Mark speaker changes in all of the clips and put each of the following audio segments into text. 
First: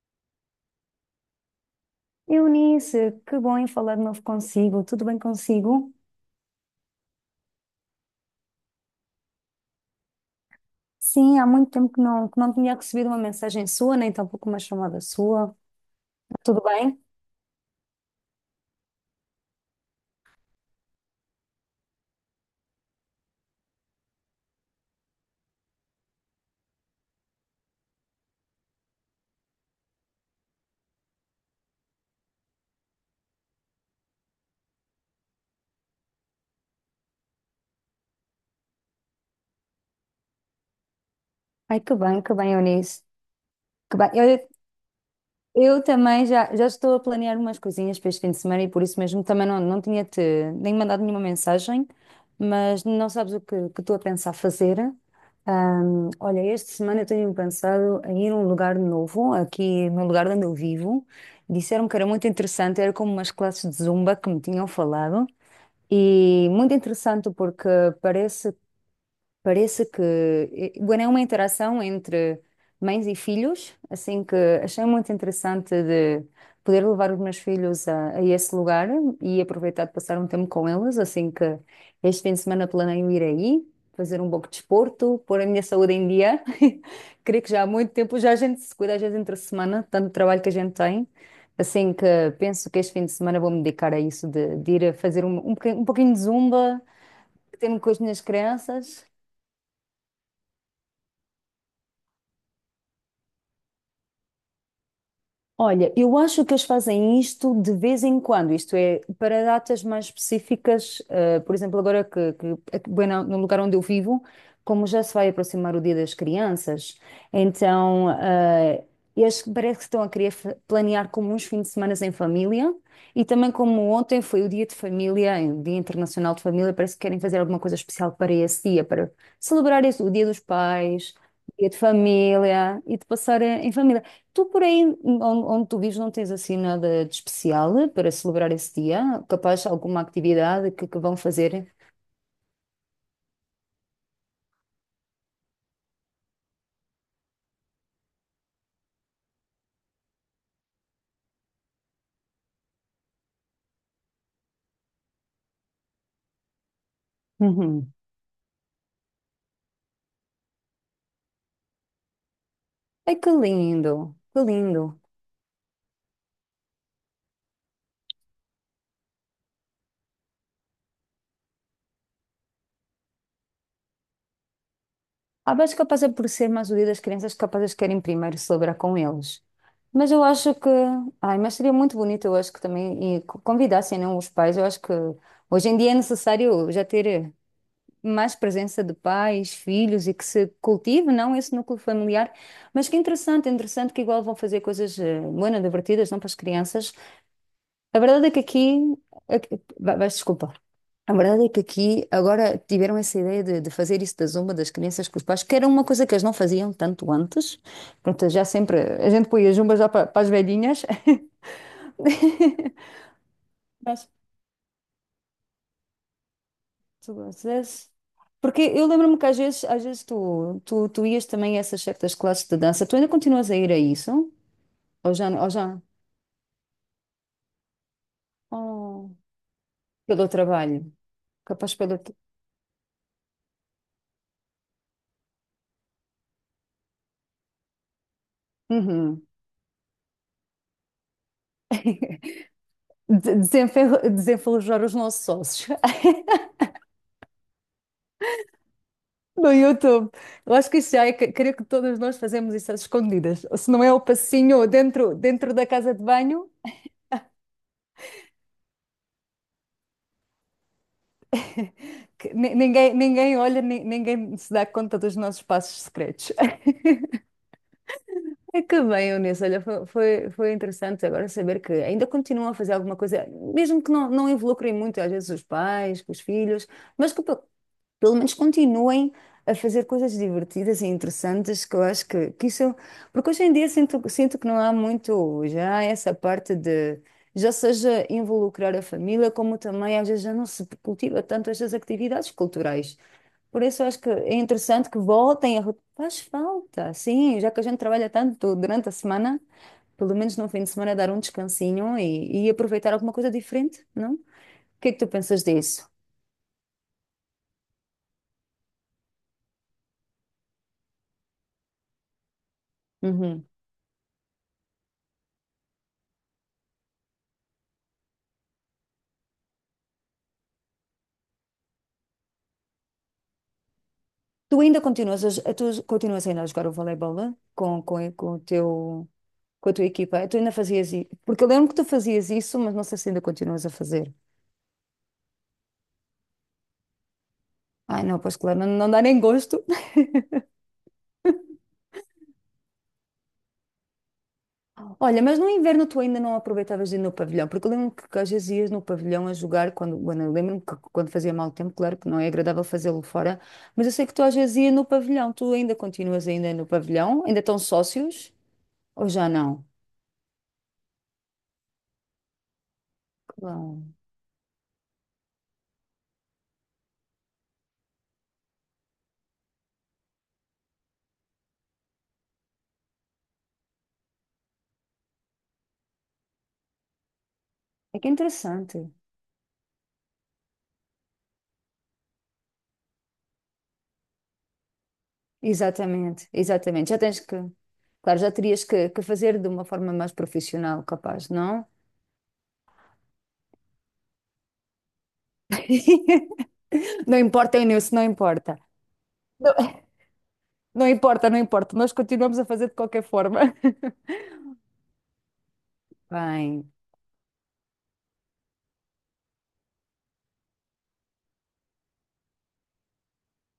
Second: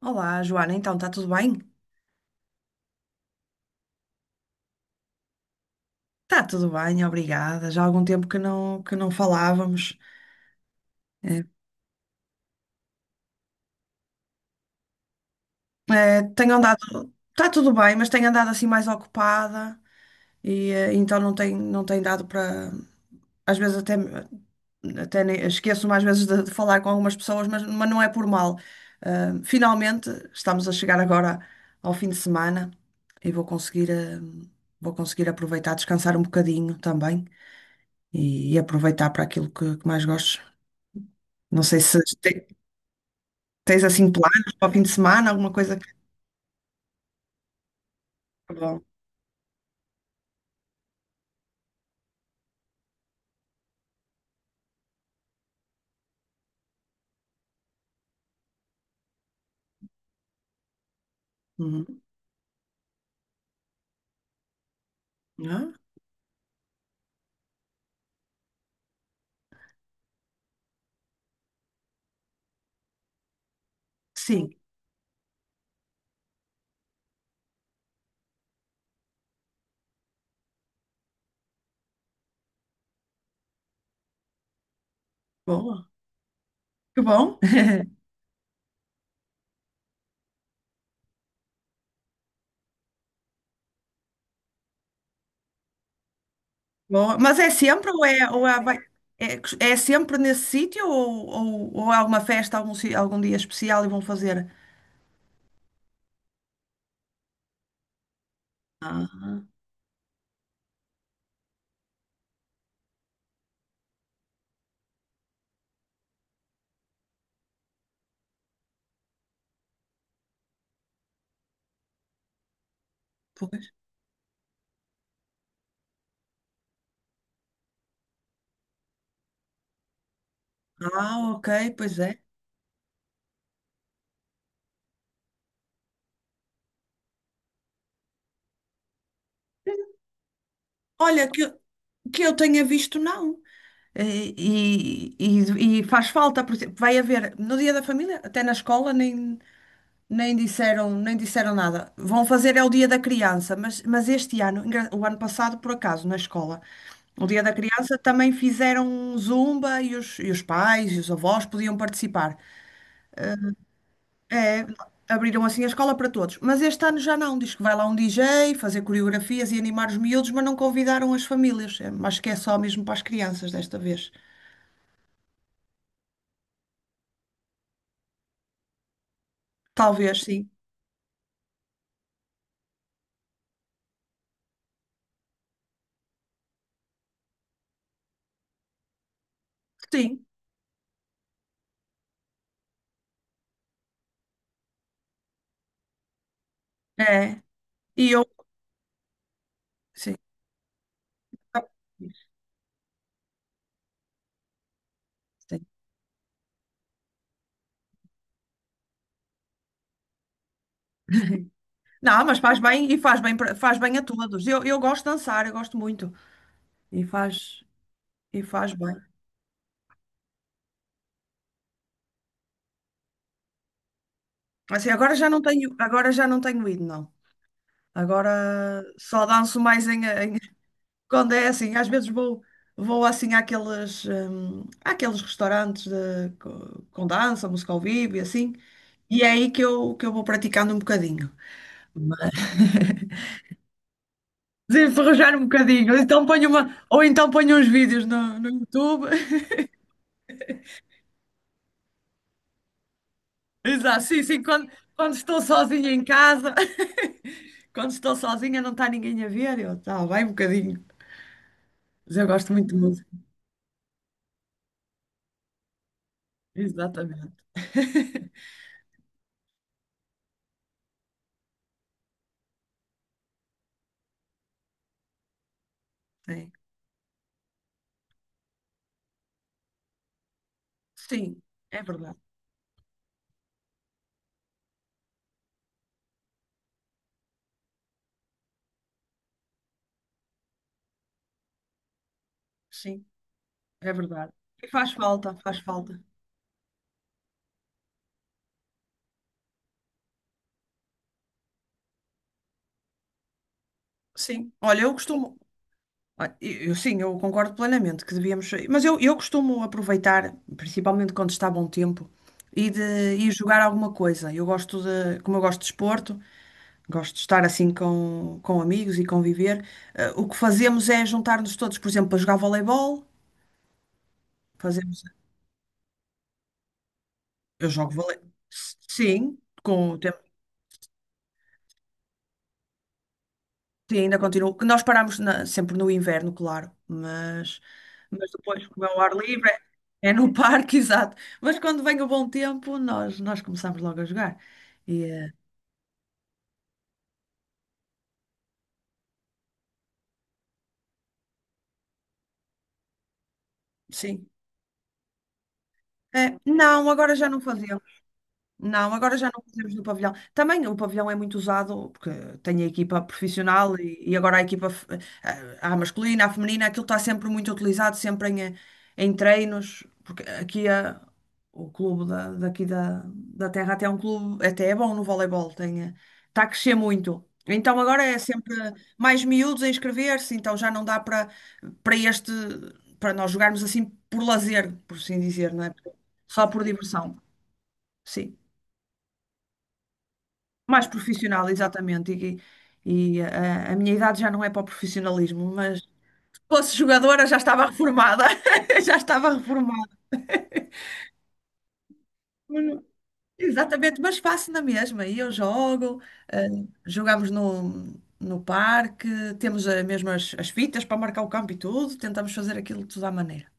Speaker 1: Olá, Joana, então está tudo bem?
Speaker 2: Eunice, que bom em falar de novo consigo. Tudo bem consigo?
Speaker 1: Está tudo bem, obrigada. Já há algum tempo que não falávamos.
Speaker 2: Sim,
Speaker 1: É.
Speaker 2: há muito tempo que não tinha recebido uma mensagem sua, nem tampouco uma chamada sua.
Speaker 1: É, tenho
Speaker 2: Tudo bem?
Speaker 1: andado, está tudo bem, mas tenho andado assim mais ocupada e então não tem dado para. Às vezes até, esqueço-me às vezes de falar com algumas pessoas, mas não é por mal. Finalmente estamos a chegar agora ao fim de semana e vou conseguir, vou conseguir aproveitar, descansar um bocadinho também e aproveitar para aquilo que mais gosto. Não sei
Speaker 2: Ai,
Speaker 1: se
Speaker 2: que
Speaker 1: te-
Speaker 2: bem, Eunice.
Speaker 1: Tens
Speaker 2: Que
Speaker 1: assim
Speaker 2: bem. Eu,
Speaker 1: planos para o fim de semana, alguma coisa
Speaker 2: eu
Speaker 1: que.
Speaker 2: também já estou a planear umas coisinhas para este fim de
Speaker 1: É
Speaker 2: semana e
Speaker 1: bom.
Speaker 2: por isso mesmo também não tinha-te nem mandado nenhuma mensagem, mas não sabes o que estou a pensar fazer. Olha, esta semana eu tenho pensado em ir a um lugar novo, aqui no lugar onde eu vivo. Disseram que
Speaker 1: Uhum.
Speaker 2: era muito interessante, era como umas classes de zumba que me tinham falado.
Speaker 1: Ah,
Speaker 2: E muito interessante porque parece. Parece que, bueno, é uma interação entre mães e filhos, assim que
Speaker 1: sim,
Speaker 2: achei muito interessante de poder levar os meus filhos a esse lugar e aproveitar de passar um tempo com eles, assim que este fim de semana planeio ir aí, fazer um pouco de desporto, pôr a minha
Speaker 1: boa.
Speaker 2: saúde em dia.
Speaker 1: Que bom.
Speaker 2: Creio que já há muito tempo já a gente se cuida às vezes entre semana, tanto trabalho que a gente tem, assim que penso que este fim de semana vou me dedicar a isso, de ir a fazer um pouquinho de zumba,
Speaker 1: Boa. Mas é
Speaker 2: que tenho com
Speaker 1: sempre
Speaker 2: as minhas
Speaker 1: ou é, vai-
Speaker 2: crianças.
Speaker 1: é, é sempre nesse sítio ou, ou há uma festa algum dia especial e vão fazer?
Speaker 2: Olha, eu acho que eles fazem isto de vez em quando, isto é,
Speaker 1: Ah,
Speaker 2: para datas mais específicas, por exemplo, agora que aqui, bem, no lugar onde eu vivo, como já se vai aproximar o Dia das Crianças, então eles parece que estão a querer planear como uns fins de semana em família e também
Speaker 1: pois.
Speaker 2: como ontem foi o Dia de Família, o Dia Internacional de Família, parece que querem fazer alguma coisa especial para esse dia, para celebrar o Dia dos Pais,
Speaker 1: Ah, ok,
Speaker 2: o Dia de
Speaker 1: pois é.
Speaker 2: Família e de passar em família. Tu por aí, onde tu vives, não tens assim nada de especial para celebrar esse dia? Capaz alguma atividade que vão
Speaker 1: Olha,
Speaker 2: fazer?
Speaker 1: que eu tenha visto, não. E faz falta, por exemplo, vai haver no Dia da Família, até na escola, nem. Nem disseram nada. Vão fazer é o Dia da Criança, mas este ano, o ano passado, por acaso, na escola, o Dia da
Speaker 2: Uhum.
Speaker 1: Criança também fizeram um Zumba e os pais e os avós podiam participar.
Speaker 2: Ai, que lindo, que
Speaker 1: É,
Speaker 2: lindo.
Speaker 1: abriram assim a escola para todos. Mas este ano já não. Diz que vai lá um DJ fazer coreografias e animar os miúdos, mas não convidaram as famílias. É, acho que é só mesmo para as crianças desta vez.
Speaker 2: Ah, mas capaz é por ser mais o dia das crianças, capazes querem primeiro celebrar com eles. Mas
Speaker 1: Talvez, sim.
Speaker 2: ai, mas seria muito bonito, eu acho que também, e convidassem, não, os pais, eu acho que hoje em dia é necessário já ter, mais presença de pais, filhos e que
Speaker 1: Sim,
Speaker 2: se cultive, não esse núcleo familiar. Mas que interessante, interessante que igual vão fazer coisas bueno, divertidas, não para as crianças.
Speaker 1: é.
Speaker 2: A
Speaker 1: E eu.
Speaker 2: verdade é que aqui, vais
Speaker 1: Sim.
Speaker 2: desculpar. A verdade é que aqui agora tiveram essa ideia de fazer isso da zumba das crianças com os pais, que
Speaker 1: Sim.
Speaker 2: era uma coisa que eles não faziam tanto antes. Pronto, já sempre a gente põe a zumba já para as velhinhas.
Speaker 1: Não, mas faz bem, faz bem a todos. Eu gosto de dançar, eu gosto muito. E
Speaker 2: Tu
Speaker 1: faz,
Speaker 2: gostas?
Speaker 1: e
Speaker 2: Porque
Speaker 1: faz
Speaker 2: eu
Speaker 1: bem.
Speaker 2: lembro-me que às vezes tu ias também a essas certas classes de dança. Tu ainda continuas a ir a isso?
Speaker 1: Assim, agora já não
Speaker 2: Ou
Speaker 1: tenho,
Speaker 2: já?
Speaker 1: agora já não tenho ido, não. Agora
Speaker 2: Oh,
Speaker 1: só danço mais
Speaker 2: pelo trabalho.
Speaker 1: quando é assim,
Speaker 2: Capaz
Speaker 1: às
Speaker 2: pelo.
Speaker 1: vezes
Speaker 2: tra-
Speaker 1: vou assim àqueles, àqueles restaurantes com dança, música ao vivo e assim. E
Speaker 2: Uhum.
Speaker 1: é aí que eu vou praticando um bocadinho. Mas
Speaker 2: Desenferrujar os nossos
Speaker 1: enferrujar um
Speaker 2: sócios.
Speaker 1: bocadinho, então ponho uma, ou então ponho uns vídeos no, no YouTube.
Speaker 2: No YouTube. Eu acho que Creio que todas nós fazemos isso às escondidas. Ou se não é o
Speaker 1: Exato, sim, sim,
Speaker 2: passinho ou
Speaker 1: quando, quando
Speaker 2: dentro,
Speaker 1: estou
Speaker 2: dentro da
Speaker 1: sozinha
Speaker 2: casa de
Speaker 1: em
Speaker 2: banho.
Speaker 1: casa, quando estou sozinha não está ninguém a ver, eu tá, vai um bocadinho, mas eu
Speaker 2: Que
Speaker 1: gosto muito de
Speaker 2: ninguém,
Speaker 1: música.
Speaker 2: ninguém olha, ninguém se dá conta dos nossos passos secretos.
Speaker 1: Exatamente.
Speaker 2: É que bem, Eunice, olha, foi interessante agora saber que ainda continuam a fazer alguma coisa, mesmo que não involucrem muito, às vezes, os pais, com os
Speaker 1: Sim,
Speaker 2: filhos, mas pelo menos continuem a fazer coisas divertidas e
Speaker 1: sim,
Speaker 2: interessantes, que
Speaker 1: é
Speaker 2: eu acho
Speaker 1: verdade.
Speaker 2: que isso. Porque hoje em dia sinto que não há muito já essa parte de, já seja involucrar a família, como também às vezes já não se cultiva tanto estas atividades culturais.
Speaker 1: Sim,
Speaker 2: Por isso eu
Speaker 1: é
Speaker 2: acho que
Speaker 1: verdade.
Speaker 2: é
Speaker 1: E
Speaker 2: interessante
Speaker 1: faz
Speaker 2: que
Speaker 1: falta, faz
Speaker 2: voltem a...
Speaker 1: falta.
Speaker 2: Faz falta, sim, já que a gente trabalha tanto durante a semana, pelo menos no fim de semana dar um descansinho e aproveitar alguma coisa diferente, não? O
Speaker 1: Sim, olha,
Speaker 2: que é
Speaker 1: eu
Speaker 2: que tu
Speaker 1: costumo.
Speaker 2: pensas disso?
Speaker 1: Olha, eu, eu concordo plenamente que devíamos. Mas eu costumo aproveitar, principalmente quando está bom tempo, e de ir
Speaker 2: Uhum.
Speaker 1: jogar alguma coisa. Eu gosto de. Como eu gosto de desporto, gosto de estar assim com amigos e conviver. O que fazemos é juntar-nos todos, por exemplo, para jogar voleibol.
Speaker 2: Tu ainda
Speaker 1: Fazemos,
Speaker 2: tu continuas ainda a jogar o voleibol, né?
Speaker 1: eu jogo
Speaker 2: Com, eh,
Speaker 1: vole.
Speaker 2: com o teu,
Speaker 1: Sim,
Speaker 2: com a tua
Speaker 1: com o tempo.
Speaker 2: equipa? Tu ainda fazias isso? Porque eu lembro que tu fazias isso, mas não sei se ainda continuas a
Speaker 1: Sim,
Speaker 2: fazer.
Speaker 1: ainda continuo. Que nós paramos sempre no inverno, claro,
Speaker 2: Ai, não,
Speaker 1: mas
Speaker 2: pois claro,
Speaker 1: depois,
Speaker 2: não,
Speaker 1: como
Speaker 2: não
Speaker 1: é o
Speaker 2: dá
Speaker 1: ar
Speaker 2: nem
Speaker 1: livre,
Speaker 2: gosto.
Speaker 1: é é no parque, exato. Mas quando vem o bom tempo, nós começamos logo a jogar. E,
Speaker 2: Olha, mas no inverno tu ainda não aproveitavas de ir no pavilhão, porque eu lembro que às vezes ias no pavilhão a jogar, quando, bueno, eu lembro-me que quando fazia mau tempo, claro que não é agradável fazê-lo fora, mas eu sei que tu
Speaker 1: sim.
Speaker 2: às vezes ias no pavilhão, tu ainda continuas
Speaker 1: É
Speaker 2: ainda no
Speaker 1: não, agora
Speaker 2: pavilhão,
Speaker 1: já não
Speaker 2: ainda estão
Speaker 1: fazemos.
Speaker 2: sócios,
Speaker 1: Não,
Speaker 2: ou
Speaker 1: agora
Speaker 2: já
Speaker 1: já não
Speaker 2: não?
Speaker 1: fazemos no pavilhão. Também o pavilhão é muito usado, porque tem a equipa profissional
Speaker 2: Claro.
Speaker 1: e agora a a masculina, a feminina, aquilo está sempre muito utilizado, sempre em, em treinos, porque o clube da, daqui da, da terra até é um clube, até é bom no voleibol, tem, está a crescer muito. Então
Speaker 2: É
Speaker 1: agora
Speaker 2: que é
Speaker 1: é sempre
Speaker 2: interessante.
Speaker 1: mais miúdos a inscrever-se, então já não dá para para este, para nós jogarmos assim por lazer, por assim dizer, não é?
Speaker 2: Exatamente,
Speaker 1: Só por
Speaker 2: exatamente.
Speaker 1: diversão.
Speaker 2: Claro, já
Speaker 1: Sim
Speaker 2: terias que fazer de uma forma mais profissional,
Speaker 1: mais
Speaker 2: capaz,
Speaker 1: profissional,
Speaker 2: não?
Speaker 1: exatamente. E a minha idade já não é para o profissionalismo, mas se fosse
Speaker 2: Não
Speaker 1: jogadora já
Speaker 2: importa,
Speaker 1: estava
Speaker 2: Inês, não
Speaker 1: reformada.
Speaker 2: importa.
Speaker 1: Já estava
Speaker 2: Não,
Speaker 1: reformada.
Speaker 2: não importa, não importa, nós continuamos a fazer de
Speaker 1: Mas-
Speaker 2: qualquer forma.
Speaker 1: Exatamente, mas faço na mesma. E eu jogo, eh,
Speaker 2: Bem,
Speaker 1: jogamos no, no parque, temos mesmo as, as fitas para marcar o campo e tudo, tentamos fazer aquilo tudo à maneira.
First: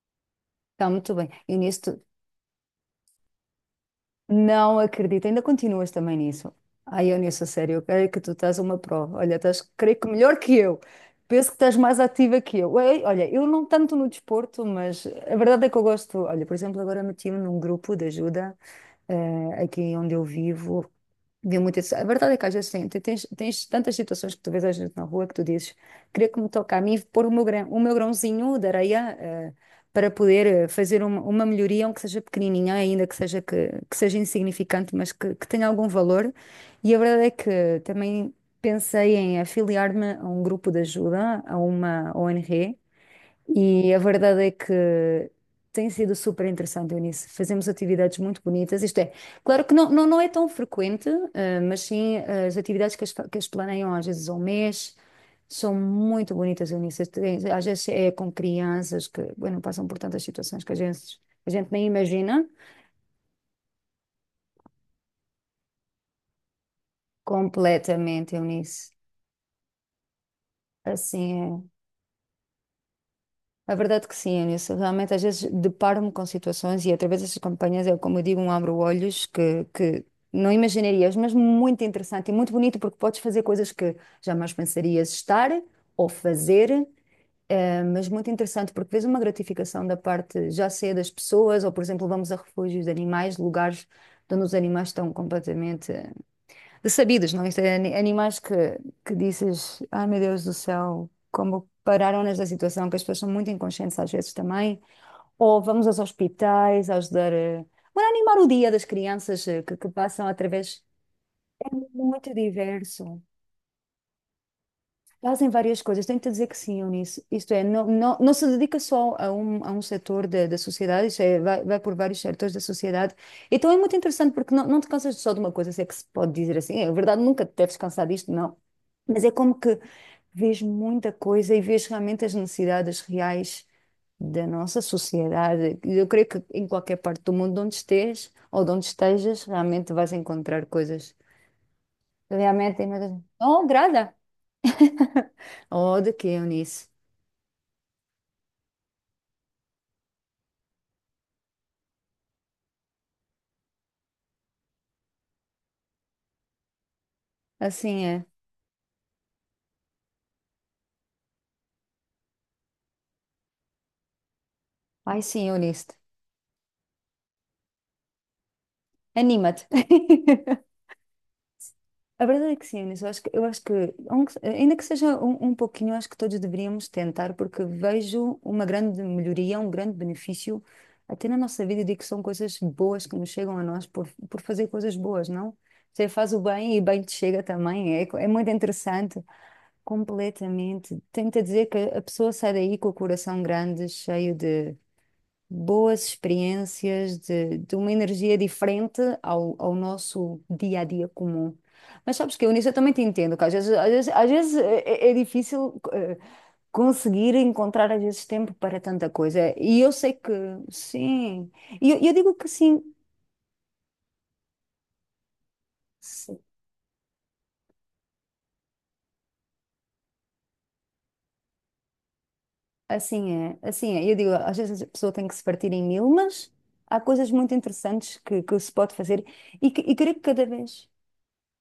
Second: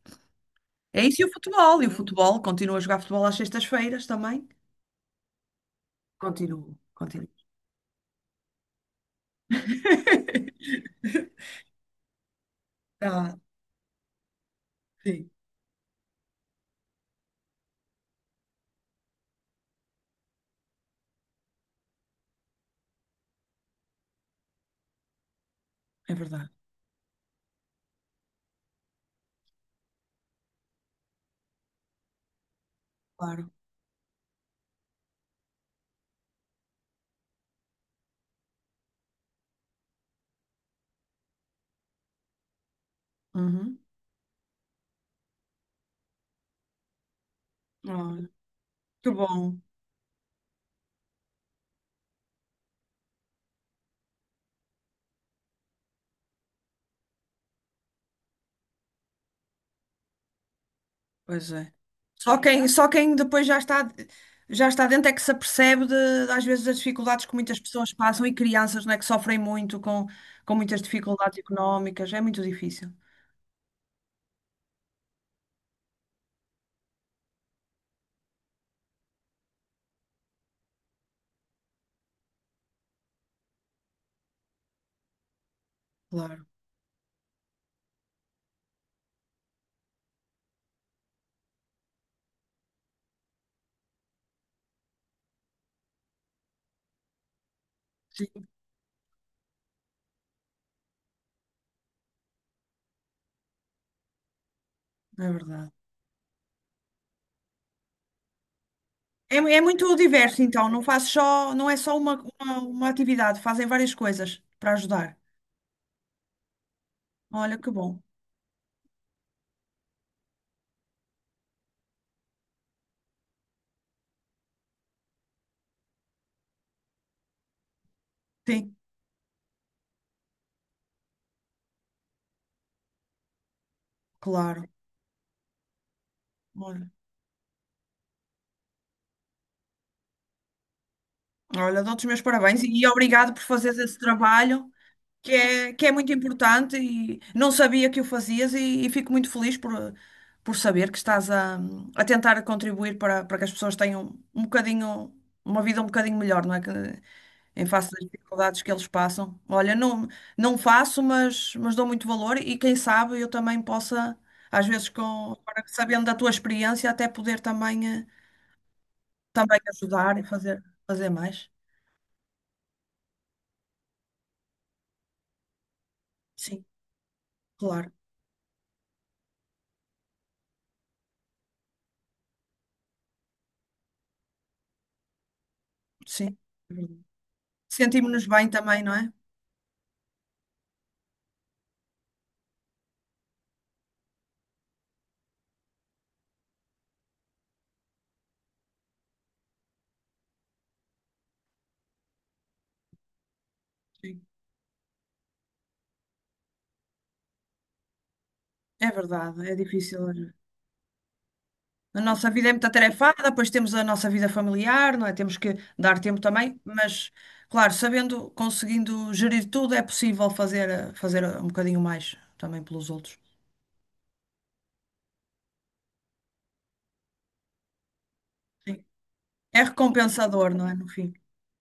Speaker 2: está
Speaker 1: É
Speaker 2: muito
Speaker 1: isso e
Speaker 2: bem.
Speaker 1: o
Speaker 2: E
Speaker 1: futebol.
Speaker 2: nisso
Speaker 1: E o
Speaker 2: tu
Speaker 1: futebol, continuo a jogar futebol às sextas-feiras também.
Speaker 2: Não acredito, ainda continuas também nisso.
Speaker 1: Continuo,
Speaker 2: Ai, eu
Speaker 1: continuo.
Speaker 2: nisso, a sério, eu creio que tu estás uma prova. Olha, estás, creio que melhor que eu. Penso que estás mais ativa que eu. Ei, olha,
Speaker 1: Tá
Speaker 2: eu não tanto no desporto, mas
Speaker 1: sim,
Speaker 2: a verdade é que eu gosto. Olha, por exemplo, agora meti-me num grupo de ajuda. Aqui onde eu vivo. Vê muito isso. A verdade é que às vezes tens tantas situações que tu vês a gente na rua que tu dizes,
Speaker 1: é
Speaker 2: queria que
Speaker 1: verdade,
Speaker 2: me toque a mim pôr o meu grão, o meu grãozinho de areia, para poder, fazer uma melhoria, aunque seja pequenininha, ainda que seja,
Speaker 1: claro.
Speaker 2: que seja insignificante, mas que tenha algum valor. E a verdade é que também pensei em afiliar-me a um grupo de ajuda, a uma ONG,
Speaker 1: Uhum.
Speaker 2: e a verdade é que tem sido super interessante, Eunice. Fazemos atividades
Speaker 1: Olha,
Speaker 2: muito bonitas. Isto
Speaker 1: que
Speaker 2: é,
Speaker 1: bom.
Speaker 2: claro que não é tão frequente, mas sim, eh, as atividades que as, fa- que as planeiam às vezes ao mês são muito bonitas, Eunice. Às vezes é com crianças que, bueno, passam por tantas situações que a
Speaker 1: Pois
Speaker 2: gente
Speaker 1: é.
Speaker 2: nem imagina.
Speaker 1: Só quem depois já está dentro é que se apercebe de, às vezes das dificuldades que muitas pessoas passam e
Speaker 2: Completamente,
Speaker 1: crianças,
Speaker 2: Eunice.
Speaker 1: não é, que sofrem muito com muitas
Speaker 2: Assim
Speaker 1: dificuldades
Speaker 2: é.
Speaker 1: económicas. É muito difícil.
Speaker 2: A verdade que sim, Anilson. Realmente, às vezes deparo-me com situações e através destas campanhas eu, como eu digo, um abro-olhos que não imaginarias, mas muito interessante e muito bonito porque podes fazer coisas que jamais pensarias estar ou
Speaker 1: Claro.
Speaker 2: fazer, mas muito interessante porque vês uma gratificação da parte, já seja das pessoas ou, por exemplo, vamos a refúgios de animais, lugares onde os animais estão completamente sabidos, não? Isto é animais
Speaker 1: Sim,
Speaker 2: que dizes, ai meu Deus do céu, como pararam nesta situação, que as pessoas são muito inconscientes às vezes também.
Speaker 1: é
Speaker 2: Ou
Speaker 1: verdade.
Speaker 2: vamos aos hospitais, ajudar. Para animar o dia das
Speaker 1: É,
Speaker 2: crianças,
Speaker 1: é
Speaker 2: que
Speaker 1: muito
Speaker 2: passam
Speaker 1: diverso, então. Não
Speaker 2: através.
Speaker 1: faz só,
Speaker 2: É
Speaker 1: não é só
Speaker 2: muito
Speaker 1: uma
Speaker 2: diverso.
Speaker 1: atividade. Fazem várias coisas para ajudar.
Speaker 2: Fazem várias coisas, tenho-te dizer que sim, Eunice. Isto
Speaker 1: Olha,
Speaker 2: é,
Speaker 1: que bom.
Speaker 2: não se dedica só a um setor da sociedade, isto é, vai por vários setores da sociedade. Então é muito interessante porque não te cansas só de uma coisa, se é que se pode dizer assim. É, é verdade, nunca te deves cansar disto, não.
Speaker 1: Sim,
Speaker 2: Mas é como que vês muita coisa e vês realmente as necessidades reais da
Speaker 1: claro.
Speaker 2: nossa sociedade. Eu creio que em
Speaker 1: Olha,
Speaker 2: qualquer parte do mundo onde estejas ou de onde estejas, realmente vais encontrar coisas.
Speaker 1: olha, dou-te os meus parabéns
Speaker 2: Realmente,
Speaker 1: e
Speaker 2: tem muita-
Speaker 1: obrigado por
Speaker 2: não
Speaker 1: fazeres esse
Speaker 2: agrada.
Speaker 1: trabalho. Que é, que é
Speaker 2: Oh,
Speaker 1: muito
Speaker 2: de quê,
Speaker 1: importante
Speaker 2: Eunice?
Speaker 1: e não sabia que o fazias e fico muito feliz por saber que estás a tentar contribuir para, para que as pessoas tenham um bocadinho, uma vida um bocadinho melhor, não é? Que, em face das
Speaker 2: Assim é.
Speaker 1: dificuldades que eles passam. Olha, não, não faço, mas dou muito valor e quem sabe eu também possa, às vezes, com,
Speaker 2: Ai, sim,
Speaker 1: agora
Speaker 2: Eunice.
Speaker 1: sabendo da tua experiência, até poder também, também
Speaker 2: Anima-te.
Speaker 1: ajudar e fazer, fazer mais.
Speaker 2: A verdade é que sim, Eunice. Eu acho que ainda que seja um, um pouquinho, eu acho que todos
Speaker 1: Sim,
Speaker 2: deveríamos tentar, porque
Speaker 1: claro,
Speaker 2: vejo uma grande melhoria, um grande benefício até na nossa vida. Eu digo que são coisas boas que nos chegam a nós por fazer coisas boas, não? Você faz
Speaker 1: sim.
Speaker 2: o bem e bem te chega também. É,
Speaker 1: Sentimos-nos
Speaker 2: é
Speaker 1: bem
Speaker 2: muito
Speaker 1: também, não é?
Speaker 2: interessante. Completamente. Tenta dizer que a pessoa sai daí com o coração grande, cheio de boas experiências, de uma energia diferente ao nosso dia a dia comum. Mas sabes que eu nisso eu também te entendo, que
Speaker 1: Sim.
Speaker 2: às vezes é, é difícil, conseguir encontrar às vezes tempo para
Speaker 1: É
Speaker 2: tanta
Speaker 1: verdade,
Speaker 2: coisa.
Speaker 1: é
Speaker 2: E eu
Speaker 1: difícil.
Speaker 2: sei que
Speaker 1: Olha.
Speaker 2: sim, e
Speaker 1: A
Speaker 2: eu
Speaker 1: nossa
Speaker 2: digo que
Speaker 1: vida é muito
Speaker 2: sim,
Speaker 1: atarefada, depois temos a nossa vida familiar, não é? Temos que dar tempo
Speaker 2: se-
Speaker 1: também, mas, claro, sabendo, conseguindo gerir tudo, é possível fazer, fazer um bocadinho mais também pelos outros.
Speaker 2: assim é, assim é. Eu digo, às vezes a pessoa tem que se partir em mil, mas há coisas muito interessantes que se
Speaker 1: Sim.
Speaker 2: pode fazer
Speaker 1: É
Speaker 2: e creio que cada
Speaker 1: recompensador, não é? No
Speaker 2: vez.
Speaker 1: fim.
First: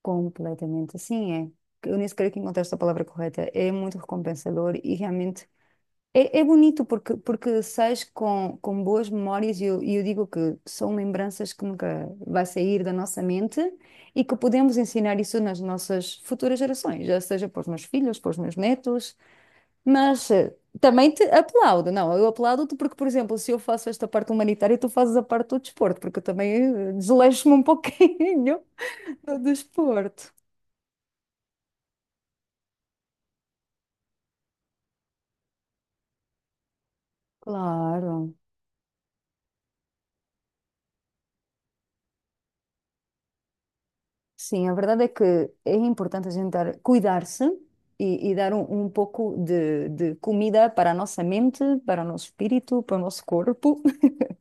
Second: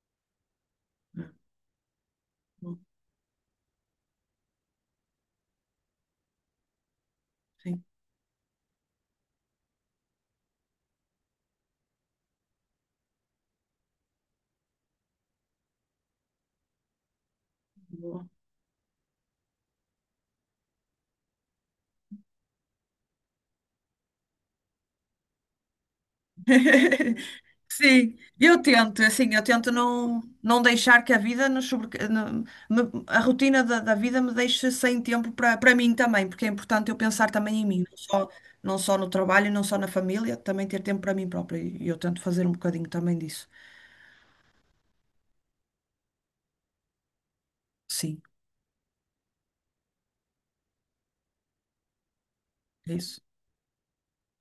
Speaker 2: Completamente, assim é. Eu nem sequer que encontraste a palavra correta. É muito recompensador e realmente é, é bonito porque, porque
Speaker 1: Sim.
Speaker 2: sais com boas memórias e eu digo que são lembranças que nunca vai sair da nossa mente e que podemos ensinar isso nas nossas futuras gerações, já seja para os meus filhos,
Speaker 1: Boa.
Speaker 2: para os meus netos, mas, também te aplaudo. Não, eu aplaudo-te porque, por exemplo, se eu faço esta parte humanitária, tu fazes a parte do desporto, porque eu também, desleixo-me um
Speaker 1: Sim,
Speaker 2: pouquinho
Speaker 1: eu tento, é assim,
Speaker 2: do
Speaker 1: eu tento não,
Speaker 2: desporto.
Speaker 1: não deixar que a rotina da, da vida me deixe sem tempo para para mim também, porque é importante eu pensar também em mim, não só,
Speaker 2: Claro.
Speaker 1: não só no trabalho, não só na família, também ter tempo para mim própria. E eu tento fazer um bocadinho também disso.
Speaker 2: Sim, a verdade é que é importante cuidar-se
Speaker 1: Sim,
Speaker 2: e dar um, um pouco de comida para a nossa mente, para o nosso espírito,
Speaker 1: é
Speaker 2: para o
Speaker 1: isso.
Speaker 2: nosso corpo,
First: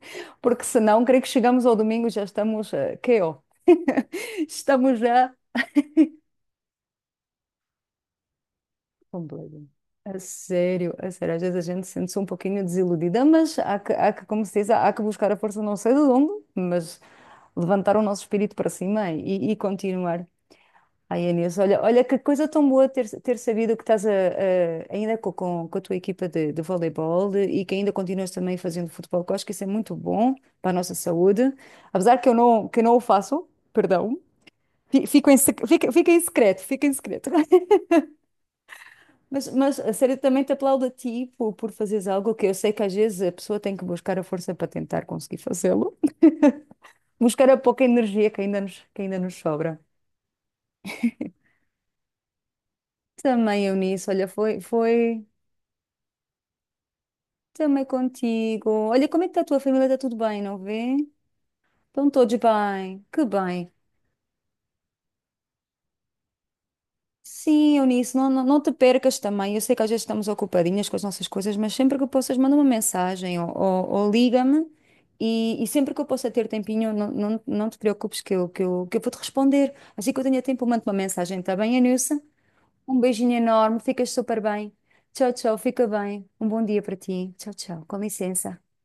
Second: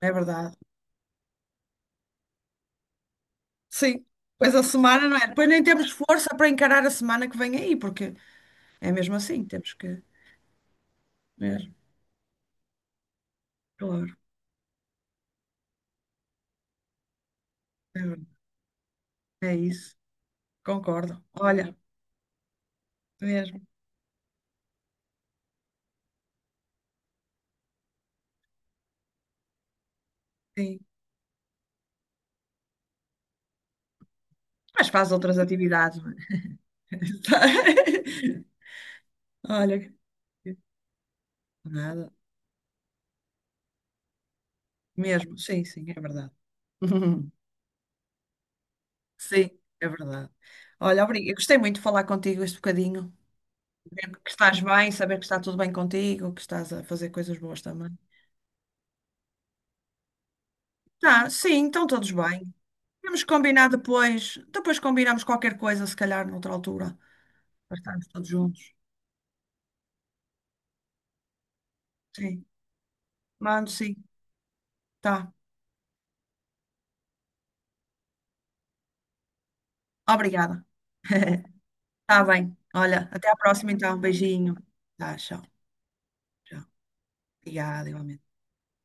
Speaker 1: É verdade.
Speaker 2: porque senão, creio que chegamos ao domingo e já estamos, KO.
Speaker 1: Sim. Pois a
Speaker 2: Estamos
Speaker 1: semana, não é?
Speaker 2: já.
Speaker 1: Depois nem temos força para encarar a semana que vem aí, porque é mesmo assim,
Speaker 2: Completamente.
Speaker 1: temos que.
Speaker 2: A sério, a sério. Às vezes
Speaker 1: Mesmo,
Speaker 2: a gente sente-se um pouquinho desiludida, mas há
Speaker 1: claro.
Speaker 2: que, como se diz, há que buscar a força não sei de onde, mas levantar
Speaker 1: É
Speaker 2: o nosso
Speaker 1: verdade.
Speaker 2: espírito para cima
Speaker 1: É
Speaker 2: e
Speaker 1: isso.
Speaker 2: continuar.
Speaker 1: Concordo.
Speaker 2: Ai, Inês,
Speaker 1: Olha,
Speaker 2: olha, olha que coisa tão boa ter
Speaker 1: mesmo.
Speaker 2: sabido que estás ainda com a tua equipa de voleibol e que ainda continuas também fazendo futebol, que eu acho que isso é muito bom para a
Speaker 1: Sim.
Speaker 2: nossa saúde. Apesar que eu não o faço, perdão,
Speaker 1: Mas faz
Speaker 2: Fico em,
Speaker 1: outras atividades.
Speaker 2: fica
Speaker 1: Não é?
Speaker 2: em secreto, fica em secreto. Mas
Speaker 1: Olha,
Speaker 2: a sério, também te aplaudo a ti por fazeres
Speaker 1: nada.
Speaker 2: algo que eu sei que às vezes a pessoa tem que buscar a força para tentar
Speaker 1: Mesmo,
Speaker 2: conseguir
Speaker 1: sim, sim, é
Speaker 2: fazê-lo,
Speaker 1: verdade.
Speaker 2: buscar a pouca energia que ainda nos
Speaker 1: Sim,
Speaker 2: sobra.
Speaker 1: é verdade. Olha, obrigada. Eu gostei muito de falar contigo este bocadinho.
Speaker 2: Também eu nisso,
Speaker 1: Saber
Speaker 2: olha,
Speaker 1: que estás bem, saber que
Speaker 2: foi.
Speaker 1: está tudo bem contigo, que estás a fazer coisas boas
Speaker 2: Também
Speaker 1: também.
Speaker 2: contigo. Olha, como é que está a tua família? Está tudo bem, não vê?
Speaker 1: Tá, sim, estão
Speaker 2: Estão
Speaker 1: todos
Speaker 2: todos
Speaker 1: bem.
Speaker 2: bem.
Speaker 1: Temos
Speaker 2: Que
Speaker 1: que combinar
Speaker 2: bem.
Speaker 1: depois. Depois combinamos qualquer coisa, se calhar, noutra altura, para
Speaker 2: Sim,
Speaker 1: estarmos
Speaker 2: Eunice,
Speaker 1: todos
Speaker 2: não te
Speaker 1: juntos.
Speaker 2: percas também. Eu sei que às vezes estamos ocupadinhas com as nossas coisas, mas sempre que possas,
Speaker 1: Sim,
Speaker 2: manda uma mensagem
Speaker 1: mando sim.
Speaker 2: ou liga-me.
Speaker 1: Tá.
Speaker 2: E sempre que eu possa ter tempinho, não te preocupes que eu vou-te responder. Assim que eu tenha
Speaker 1: Obrigada.
Speaker 2: tempo, eu mando uma mensagem, está bem, Eunice?
Speaker 1: Tá bem.
Speaker 2: Um
Speaker 1: Olha, até
Speaker 2: beijinho
Speaker 1: à próxima
Speaker 2: enorme,
Speaker 1: então.
Speaker 2: ficas super
Speaker 1: Beijinho.
Speaker 2: bem.
Speaker 1: Tá,
Speaker 2: Tchau,
Speaker 1: tchau.
Speaker 2: tchau, fica bem. Um bom
Speaker 1: Já.
Speaker 2: dia para ti. Tchau,
Speaker 1: Obrigada,
Speaker 2: tchau. Com
Speaker 1: igualmente.
Speaker 2: licença.